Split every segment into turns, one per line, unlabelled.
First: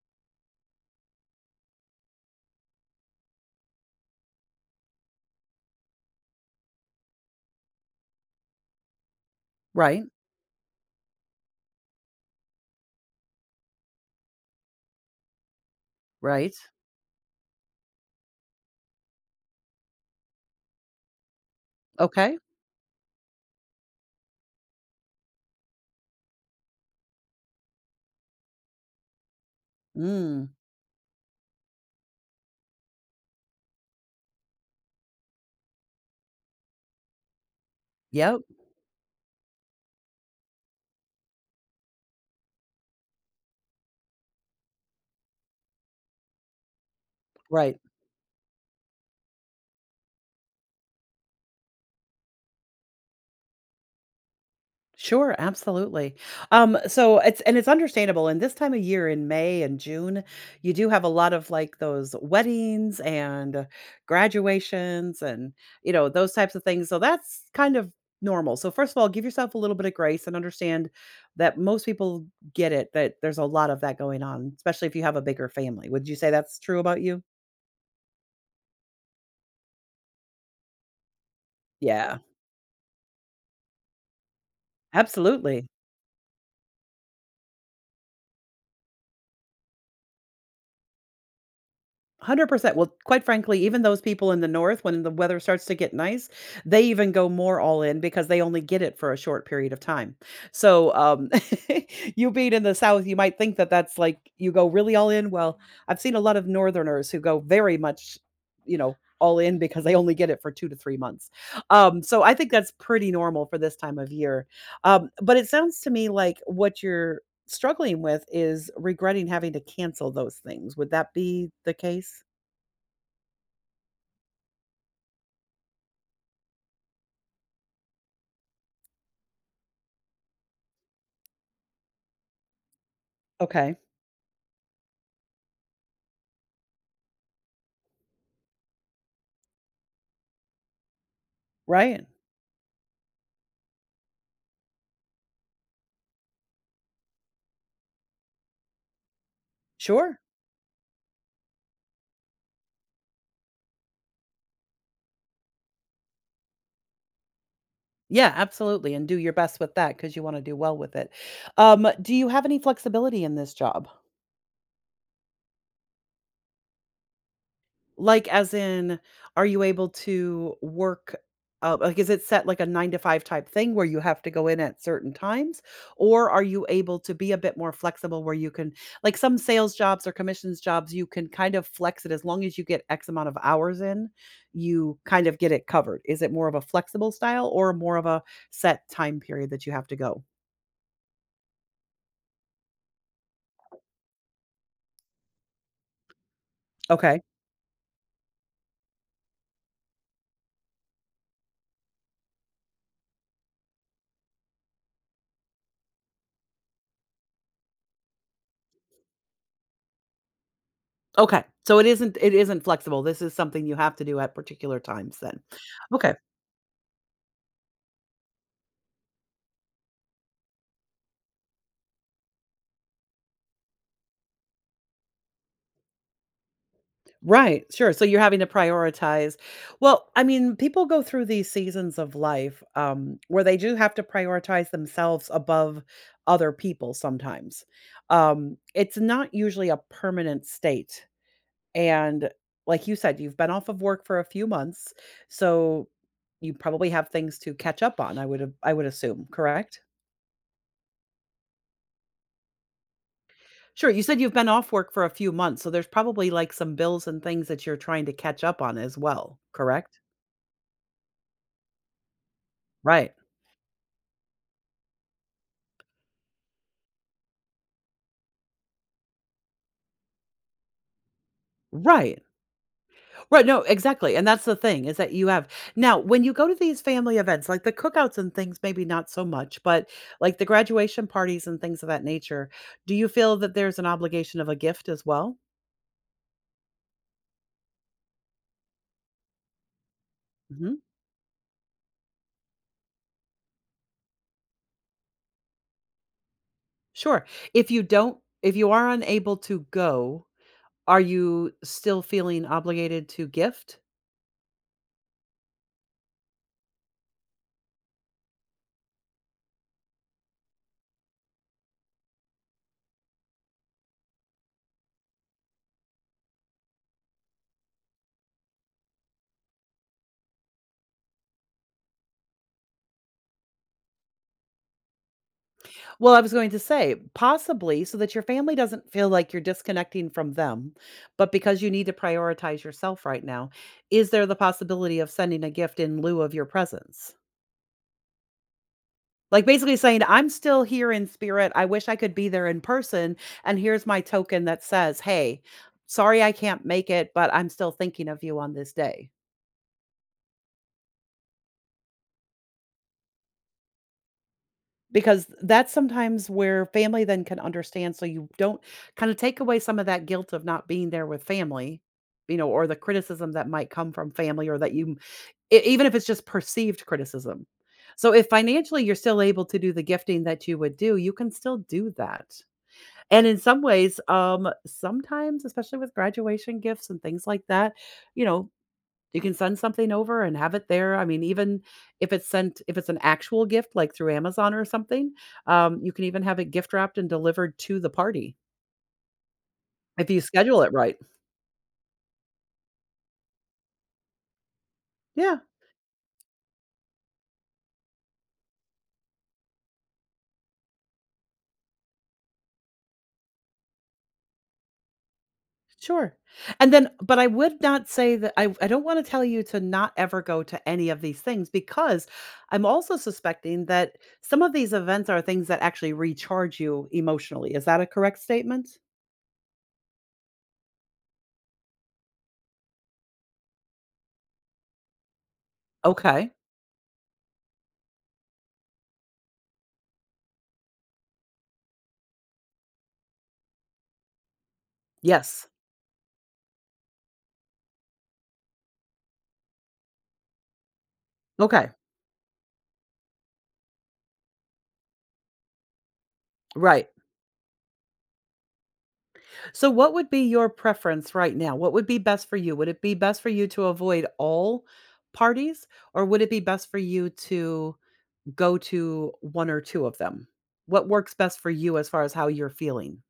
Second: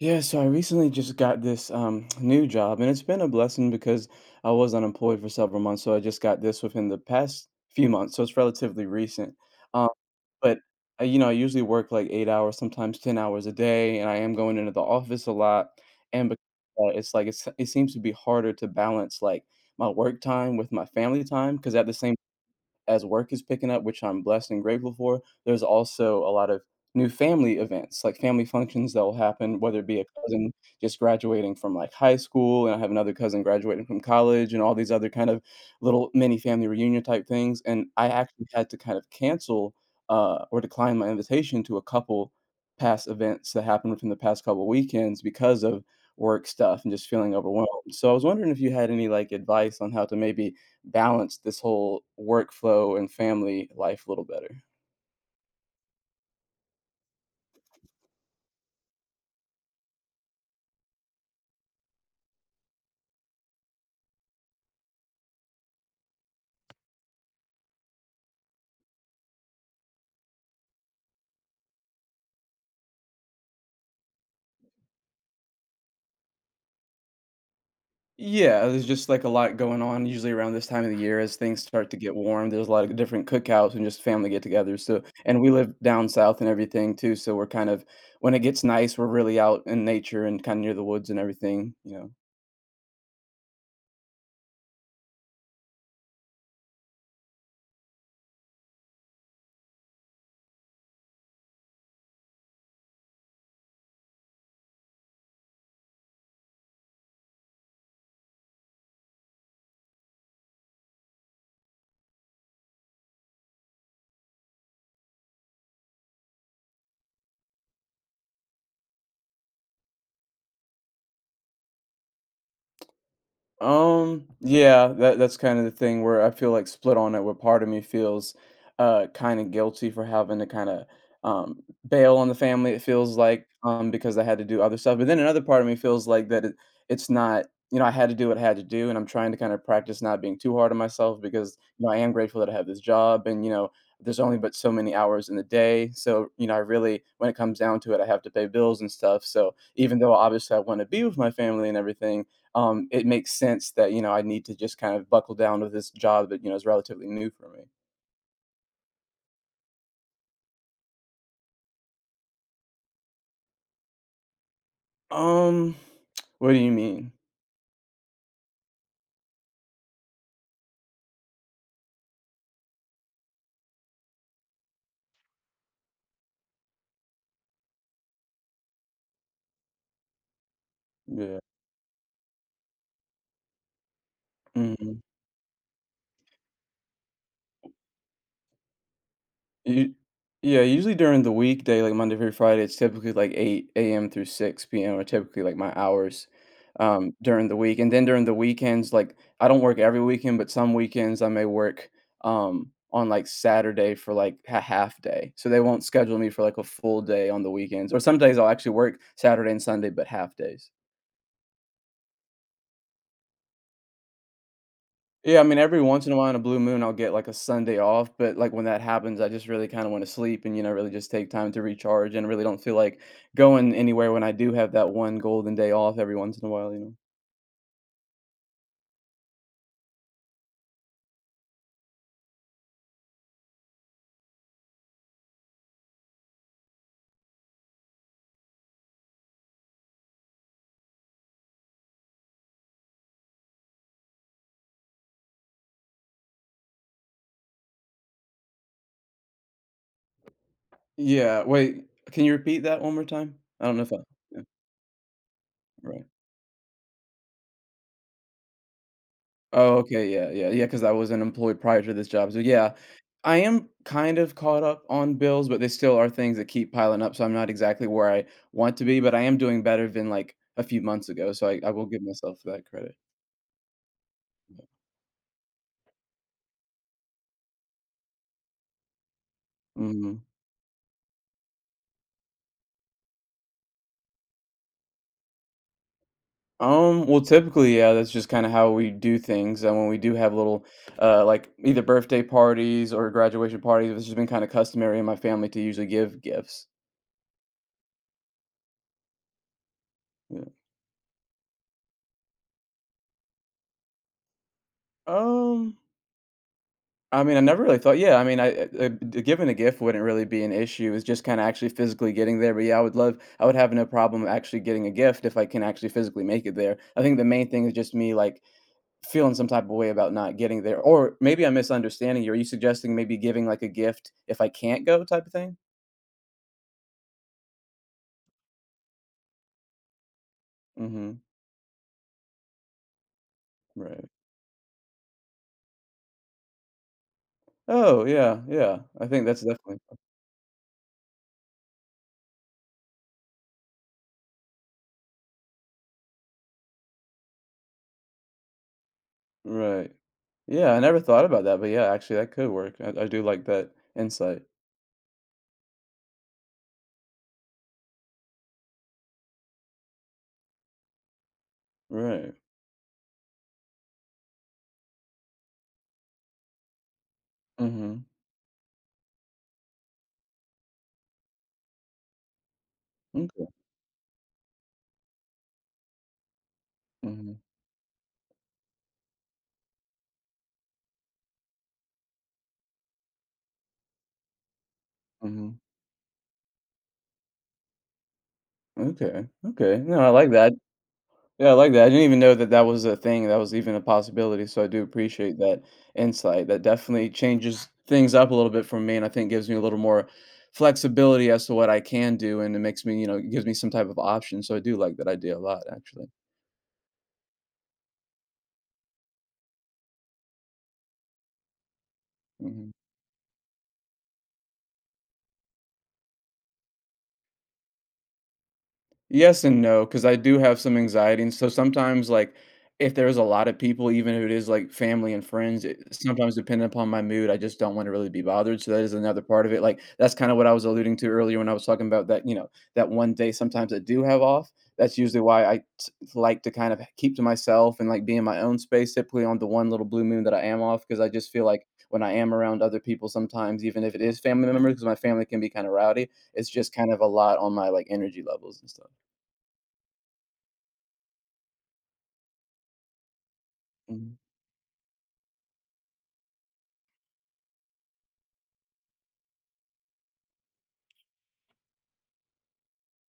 Yeah, so I recently just got this new job, and it's been a blessing because I was unemployed for several months. So I just got this within the past few months, so it's relatively recent. Um,
Right,
but you know, I usually work like 8 hours, sometimes 10 hours a day, and I am going into the office a lot. And because
right.
of that, it's like it seems to be harder to balance like my work time with my family time because at the same
Okay.
as work is picking up, which I'm blessed and grateful for, there's also a lot of new family events, like family functions that will happen, whether it be a
Mm.
cousin just graduating from like high school, and I have another cousin graduating from college, and all these other kind of little mini family reunion type things. And I
Yep,
actually had to kind of cancel or decline my invitation to a couple past events that happened within the past couple weekends because of work stuff and just feeling overwhelmed.
right.
So I was wondering if you had any like advice on how to maybe balance this whole workflow and family life a little better.
Sure, absolutely. So it's understandable, and this time of year in May and June, you do have a lot of, like, those weddings and graduations and, those types of things, so that's kind of normal. So first of all, give yourself a little bit of grace and understand that most people get it, that there's a lot of that going on, especially if you have a bigger family. Would you say that's true about you?
Yeah, there's just like a lot going on usually around this time of the year as things start to get
Yeah,
warm. There's a lot of different cookouts and just family get-togethers. So, and we
absolutely.
live down south and everything too, so we're kind of when it gets nice, we're really out in nature and kind of near the woods and everything, you know.
100%. Well, quite frankly, even those people in the north, when the weather starts to get nice, they even go more all in because they only get it for a short period of time. So, you being in the south, you might think that that's like you go really all in. Well, I've seen a lot of northerners who go very much, all in because they only get it for 2 to 3 months. So I think that's pretty normal for this time of year. But it sounds to me like what you're struggling with is regretting having to cancel those things. Would that be the case?
Yeah, that's kind of the thing where I feel like split on it, where part of me feels kind of guilty for having to kind of bail on the family, it feels like,
Okay.
because I had to do other stuff. But then another part of me feels like that it's not, you know, I had to do what I had to do, and I'm trying to kind of practice not being too hard on myself because, you know, I
Right.
am grateful that I have this job and, you know, there's only but so many hours in the day. So, you know, I really, when it comes down to it, I have to pay bills and stuff. So even though
Sure.
obviously I want to be with my family and everything, it makes sense that, you know, I need to just kind of buckle down with this job that, you know, is relatively new for me.
Yeah, absolutely. And do your best with that because you want to do well with it. Do you have any flexibility in this job?
Um, what do you mean?
Like, as in, are you able to work like, is it set like a 9 to 5 type thing where you have to go in at certain times? Or are you able to be a bit more flexible where you can like, some sales jobs or commissions jobs, you can
Yeah.
kind of flex it as long as you get X amount of hours in,
Mm-hmm.
you kind of get it covered. Is it more of a flexible style or more of a set time period that you have
You
to go?
yeah, usually during the weekday, like Monday through Friday, it's typically like 8 AM through 6 PM are typically like my hours,
Okay.
during the week, and then during the weekends, like, I don't work every weekend, but some weekends I may work, on, like, Saturday for, like, a half day, so they won't schedule me for, like, a full day on the weekends, or some days I'll actually work Saturday and Sunday, but half days.
Okay. So it isn't flexible. This is something you have to do at particular times then.
Yeah, I mean, every once in
Okay.
a while on a blue moon, I'll get like a Sunday off, but like when that happens, I just really kind of want to sleep and, you know, really just take time to recharge and really don't feel like going anywhere when I do have that one golden day off every once in a while, you know.
Right, sure. So you're having to prioritize. Well, I mean, people go through these seasons of life where they do have to prioritize themselves above other people sometimes. It's not usually a permanent state. And like you said, you've been off of work for a few months. So you probably have things to catch up on, I would assume, correct?
Yeah, wait, can you repeat that one more time? I don't know
Sure.
if I
You said you've
yeah,
been off work for a few months. So there's
right.
probably like some bills and things that you're trying to catch up on as well,
Oh,
correct?
okay, yeah, yeah, yeah, because I was unemployed prior to this job. So yeah,
Right.
I am kind of caught up on bills, but there still are things that keep piling up. So I'm not exactly where I want to be, but I am doing better than like a few months ago. So I will give
Right.
myself that credit.
Right, no, exactly, and that's the thing is that you have now, when you go to these family events, like the cookouts and things, maybe not so much, but
Mhm.
like the graduation parties and things of that nature, do you feel that there's an obligation of a gift as well?
Well, typically, yeah, that's just kind of how we do things. And when we do have little,
Mhm.
like either birthday parties or graduation parties, it's just been kind of customary in my family to usually give gifts.
Sure. If you don't, if you are unable to go,
Yeah.
are you still feeling obligated to gift?
Um, I mean, I never really thought. Yeah, I mean, I giving a gift wouldn't really be an issue. It's just kind of actually physically getting there. But yeah, I would love. I would have no problem actually getting a gift if I can actually physically make it there. I think the main thing is just me like feeling some type of way about not getting there, or maybe I'm misunderstanding you. Are you suggesting maybe giving like a gift if I can't go type of thing?
Well, I was going to say, possibly so that your family doesn't feel like you're disconnecting from them,
Mhm,
but because you need to prioritize yourself right now,
right.
is there the possibility of sending a gift in lieu of your presence?
Oh, yeah, yeah. I think that's
Like basically
definitely
saying, I'm still here in spirit. I wish I could be there in person. And here's my token that says, hey, sorry I can't make it, but I'm still thinking of you on this day.
right. Yeah, I never thought about that, but yeah, actually that could work. I do like that insight.
Because that's sometimes where family then can understand, so you don't kinda take away some of that guilt of not being there with family,
Right.
or the criticism that might come from family or that you e even if it's just perceived criticism.
Mhm.
So if financially you're still able to do the gifting that you would do, you can still do that. And in
Okay.
some ways, sometimes, especially with graduation gifts and things
Mhm.
like that, you know, you can send something over and have it there. I mean, even if it's an actual gift, like through Amazon or something,
Mhm.
you can even have it gift wrapped and delivered to the party
Okay. Okay. No,
if
I
you
like that.
schedule it right.
Yeah, I like that. I didn't even know that that was a thing, that was even a possibility, so I do appreciate
Yeah,
that insight. That definitely changes things up a little bit for me, and I think gives me a little more flexibility as to what I can do, and it makes me, you know, it gives me some type of option, so I do like that idea a lot, actually.
sure. And then but I would not say that I don't want to tell you to not ever go to any of these things because I'm
Mhm.
also suspecting that some of these events are things that actually recharge you emotionally. Is that a correct statement?
Yes and no, because I do have some anxiety, and so sometimes, like, if there's a lot of people, even if it is like family and friends,
Okay.
sometimes depending upon my mood, I just don't want to really be bothered. So that is another part of it. Like that's kind of what I was alluding to earlier when I was talking about that. You know, that one day sometimes I do have off. That's usually why
Yes.
I like to kind of keep to myself and like be in my own space. Typically on the one little blue moon that I am off, because I just feel like
Okay.
when I am around other people, sometimes even if it is family members, because my family can be kind of rowdy, it's just
Right.
kind of a lot on my like energy levels and stuff.
So what would be your preference right now? What would be best for you? Would it be best for you to avoid
Mhm.
all parties, or would it be best for you to go to 1 or 2 of them? What works best for you as far as how you're feeling?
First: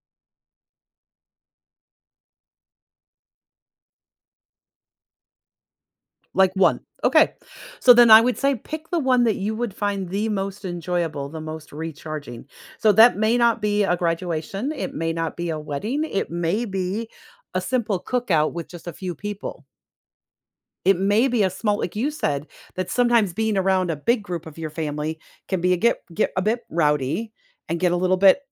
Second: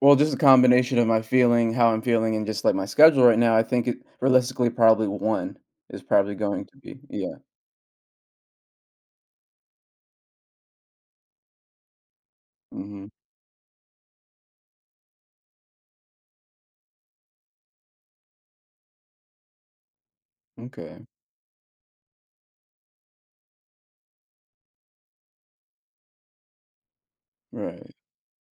Well, just a combination of my feeling, how I'm feeling, and just like my schedule right now, I think it realistically probably one is probably
Like
going to
1.
be
Okay.
yeah.
So then I would say pick the one that you would find the most enjoyable, the most recharging. So
Mhm.
that may not be a graduation, it may not be a wedding, it may be a simple cookout with just a few people. It
Okay.
may be a small like you said, that sometimes being around a big group of your family can be a get a bit rowdy and get
Right.
a little bit,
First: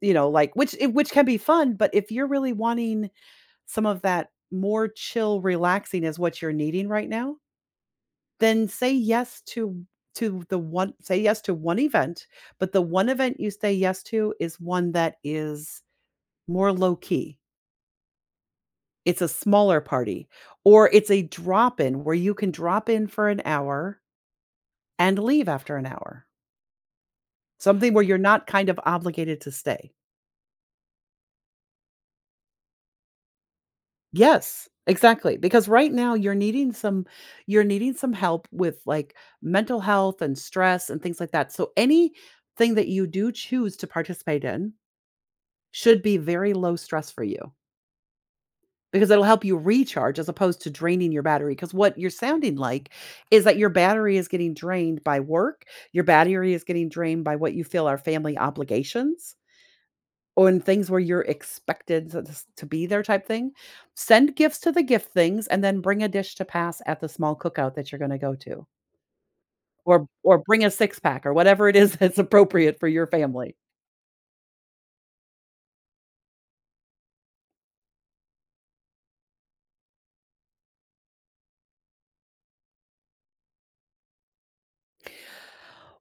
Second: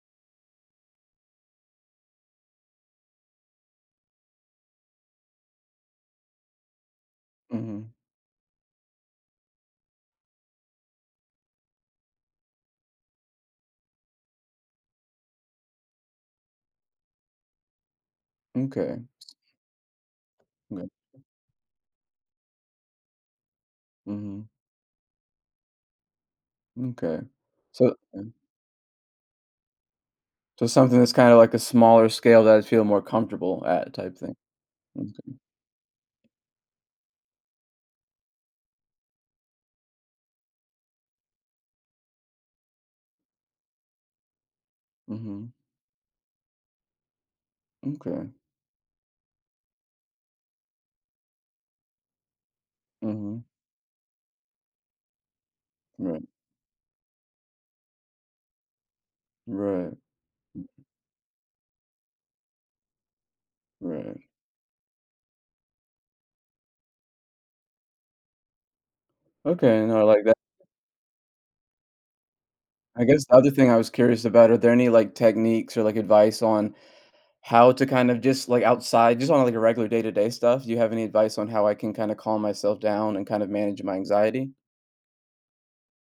like which can be fun, but if you're really wanting some of that more chill relaxing is what you're needing right now,
Mhm.
then say yes to the one say yes to one event, but the one event you say yes to is one that is more low key.
Okay.
It's a smaller party or
Okay.
it's a drop in where you can drop in for an hour
Mhm.
and leave after an hour.
Okay.
Something
So
where you're
uh,
not kind of obligated to stay.
so something that's kinda like a smaller scale that I feel more comfortable at type thing.
Yes,
Okay.
exactly, because right now you're needing some help with, like, mental health and stress and things like that, so anything that you do choose to participate in
Mhm.
should be very low stress for you
Okay.
because it'll help you recharge as opposed to draining your battery. Because what you're sounding like is
Mhm.
that your battery is getting drained by work, your
Right.
battery is getting drained by what you feel are family obligations
Right.
or things where you're expected to be there type thing,
Right.
send gifts to the gift things and then bring a dish to pass at the small cookout that you're gonna go to,
Okay, no, I
or
like that.
or bring a six pack or whatever it is that's appropriate for
I
your
guess the other
family.
thing I was curious about, are there any like techniques or like advice on how to kind of just like outside, just on like a regular day to day stuff. Do you have any advice on how I can kind of calm myself down and kind of manage my anxiety?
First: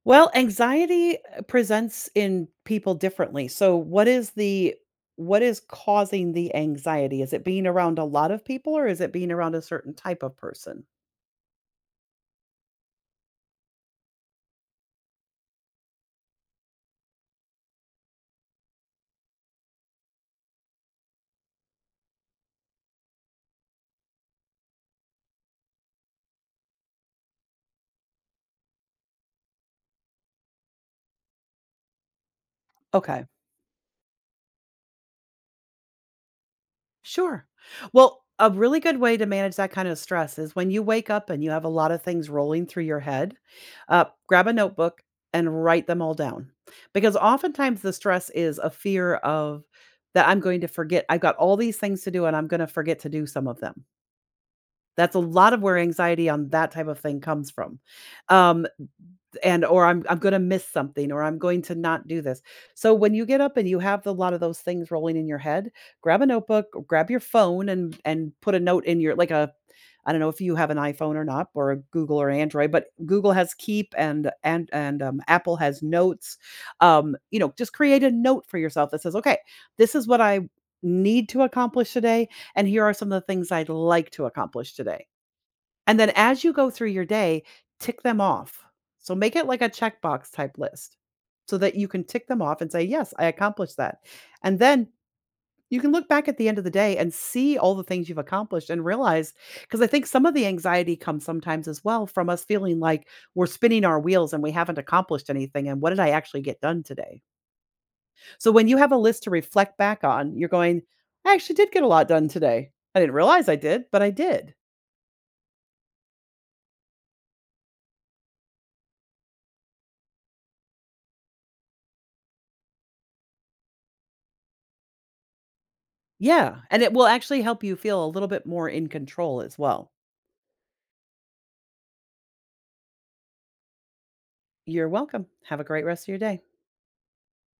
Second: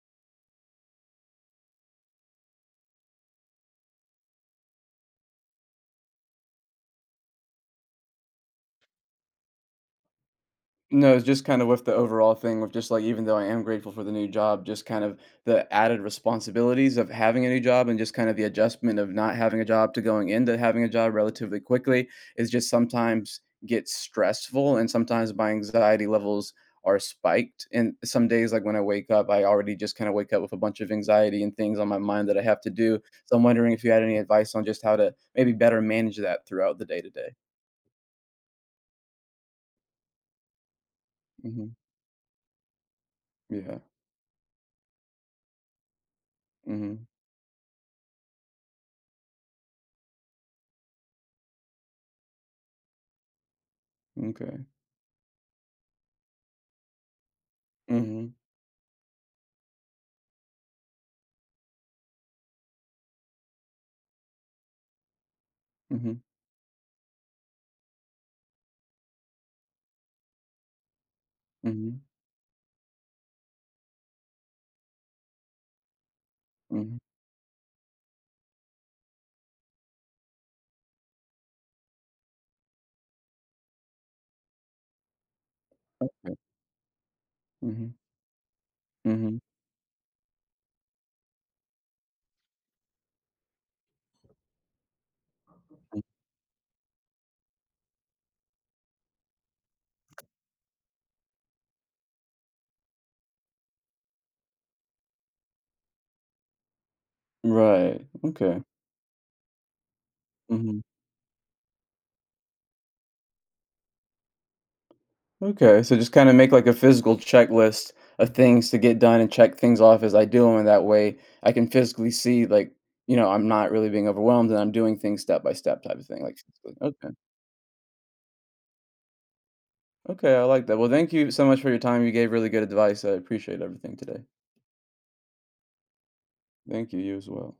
Well, anxiety, presents in people differently. So what is causing the anxiety? Is it being around a lot of people or is it being around a certain type of person?
No, it's just kind of with the overall thing of just like even though I am grateful for the new job, just kind of the added responsibilities of having a new job and just kind of the adjustment of not having a job to going into having a job relatively quickly is just sometimes gets stressful and sometimes my anxiety levels are spiked. And some days like when I wake up, I already just kind of wake up with a bunch of anxiety and things on my mind that I have to do.
Okay.
So I'm wondering if you had any advice on just how to maybe better manage that throughout the day to day.
Sure. Well, a really good way to manage that kind of stress is when you wake up and you have a
Mhm.
lot of things rolling through your head,
Yeah.
grab a notebook and write them all down.
Mhm.
Because oftentimes the stress is a fear of that I'm going to forget. I've got all these things to do and I'm going to forget to do some of them.
Okay.
That's a lot of where anxiety on that type of thing comes from.
Mhm.
Um, and or I'm gonna miss something or I'm going to not do this. So when you get up and you have a lot of those things rolling in your head, grab
Mhm,
a notebook, grab your phone and put a note in your like a I don't know if you have an iPhone or not or a
mhm,
Google or Android, but Google has Keep and Apple has Notes.
mhm,
Just create a note for yourself that says, "Okay, this is what I need to accomplish today and here are some of the things I'd like to accomplish today." And then
okay,
as you go through your day,
mhm,
tick them off. So make
mhm,
it like a checkbox type list so that you can tick them off and say, "Yes, I accomplished that." And then you can
mm
look back at the end of the day and see all the things you've accomplished and realize because I think some of the anxiety comes sometimes as well from us feeling like we're spinning our wheels and we haven't accomplished anything. And what did I actually get done today?
right,
So
okay,
when you have a list to reflect back on, you're going,
mhm,
I actually did get a lot done today. I didn't realize I did, but I did.
okay, so just kinda make, like, a physical checklist of things to get done and check things off as I do 'em, and that way I can physically see, like, you know, I'm not really being overwhelmed and I'm doing things step by step type of thing, like,
Yeah,
physically.
and it will
Okay,
actually help you feel a little bit more in control as well.
okay, I like that. Well, thank you so much for your time, you gave really good advice, I appreciate everything today.
You're welcome. Have a great rest of your day.
Thank you, you as well.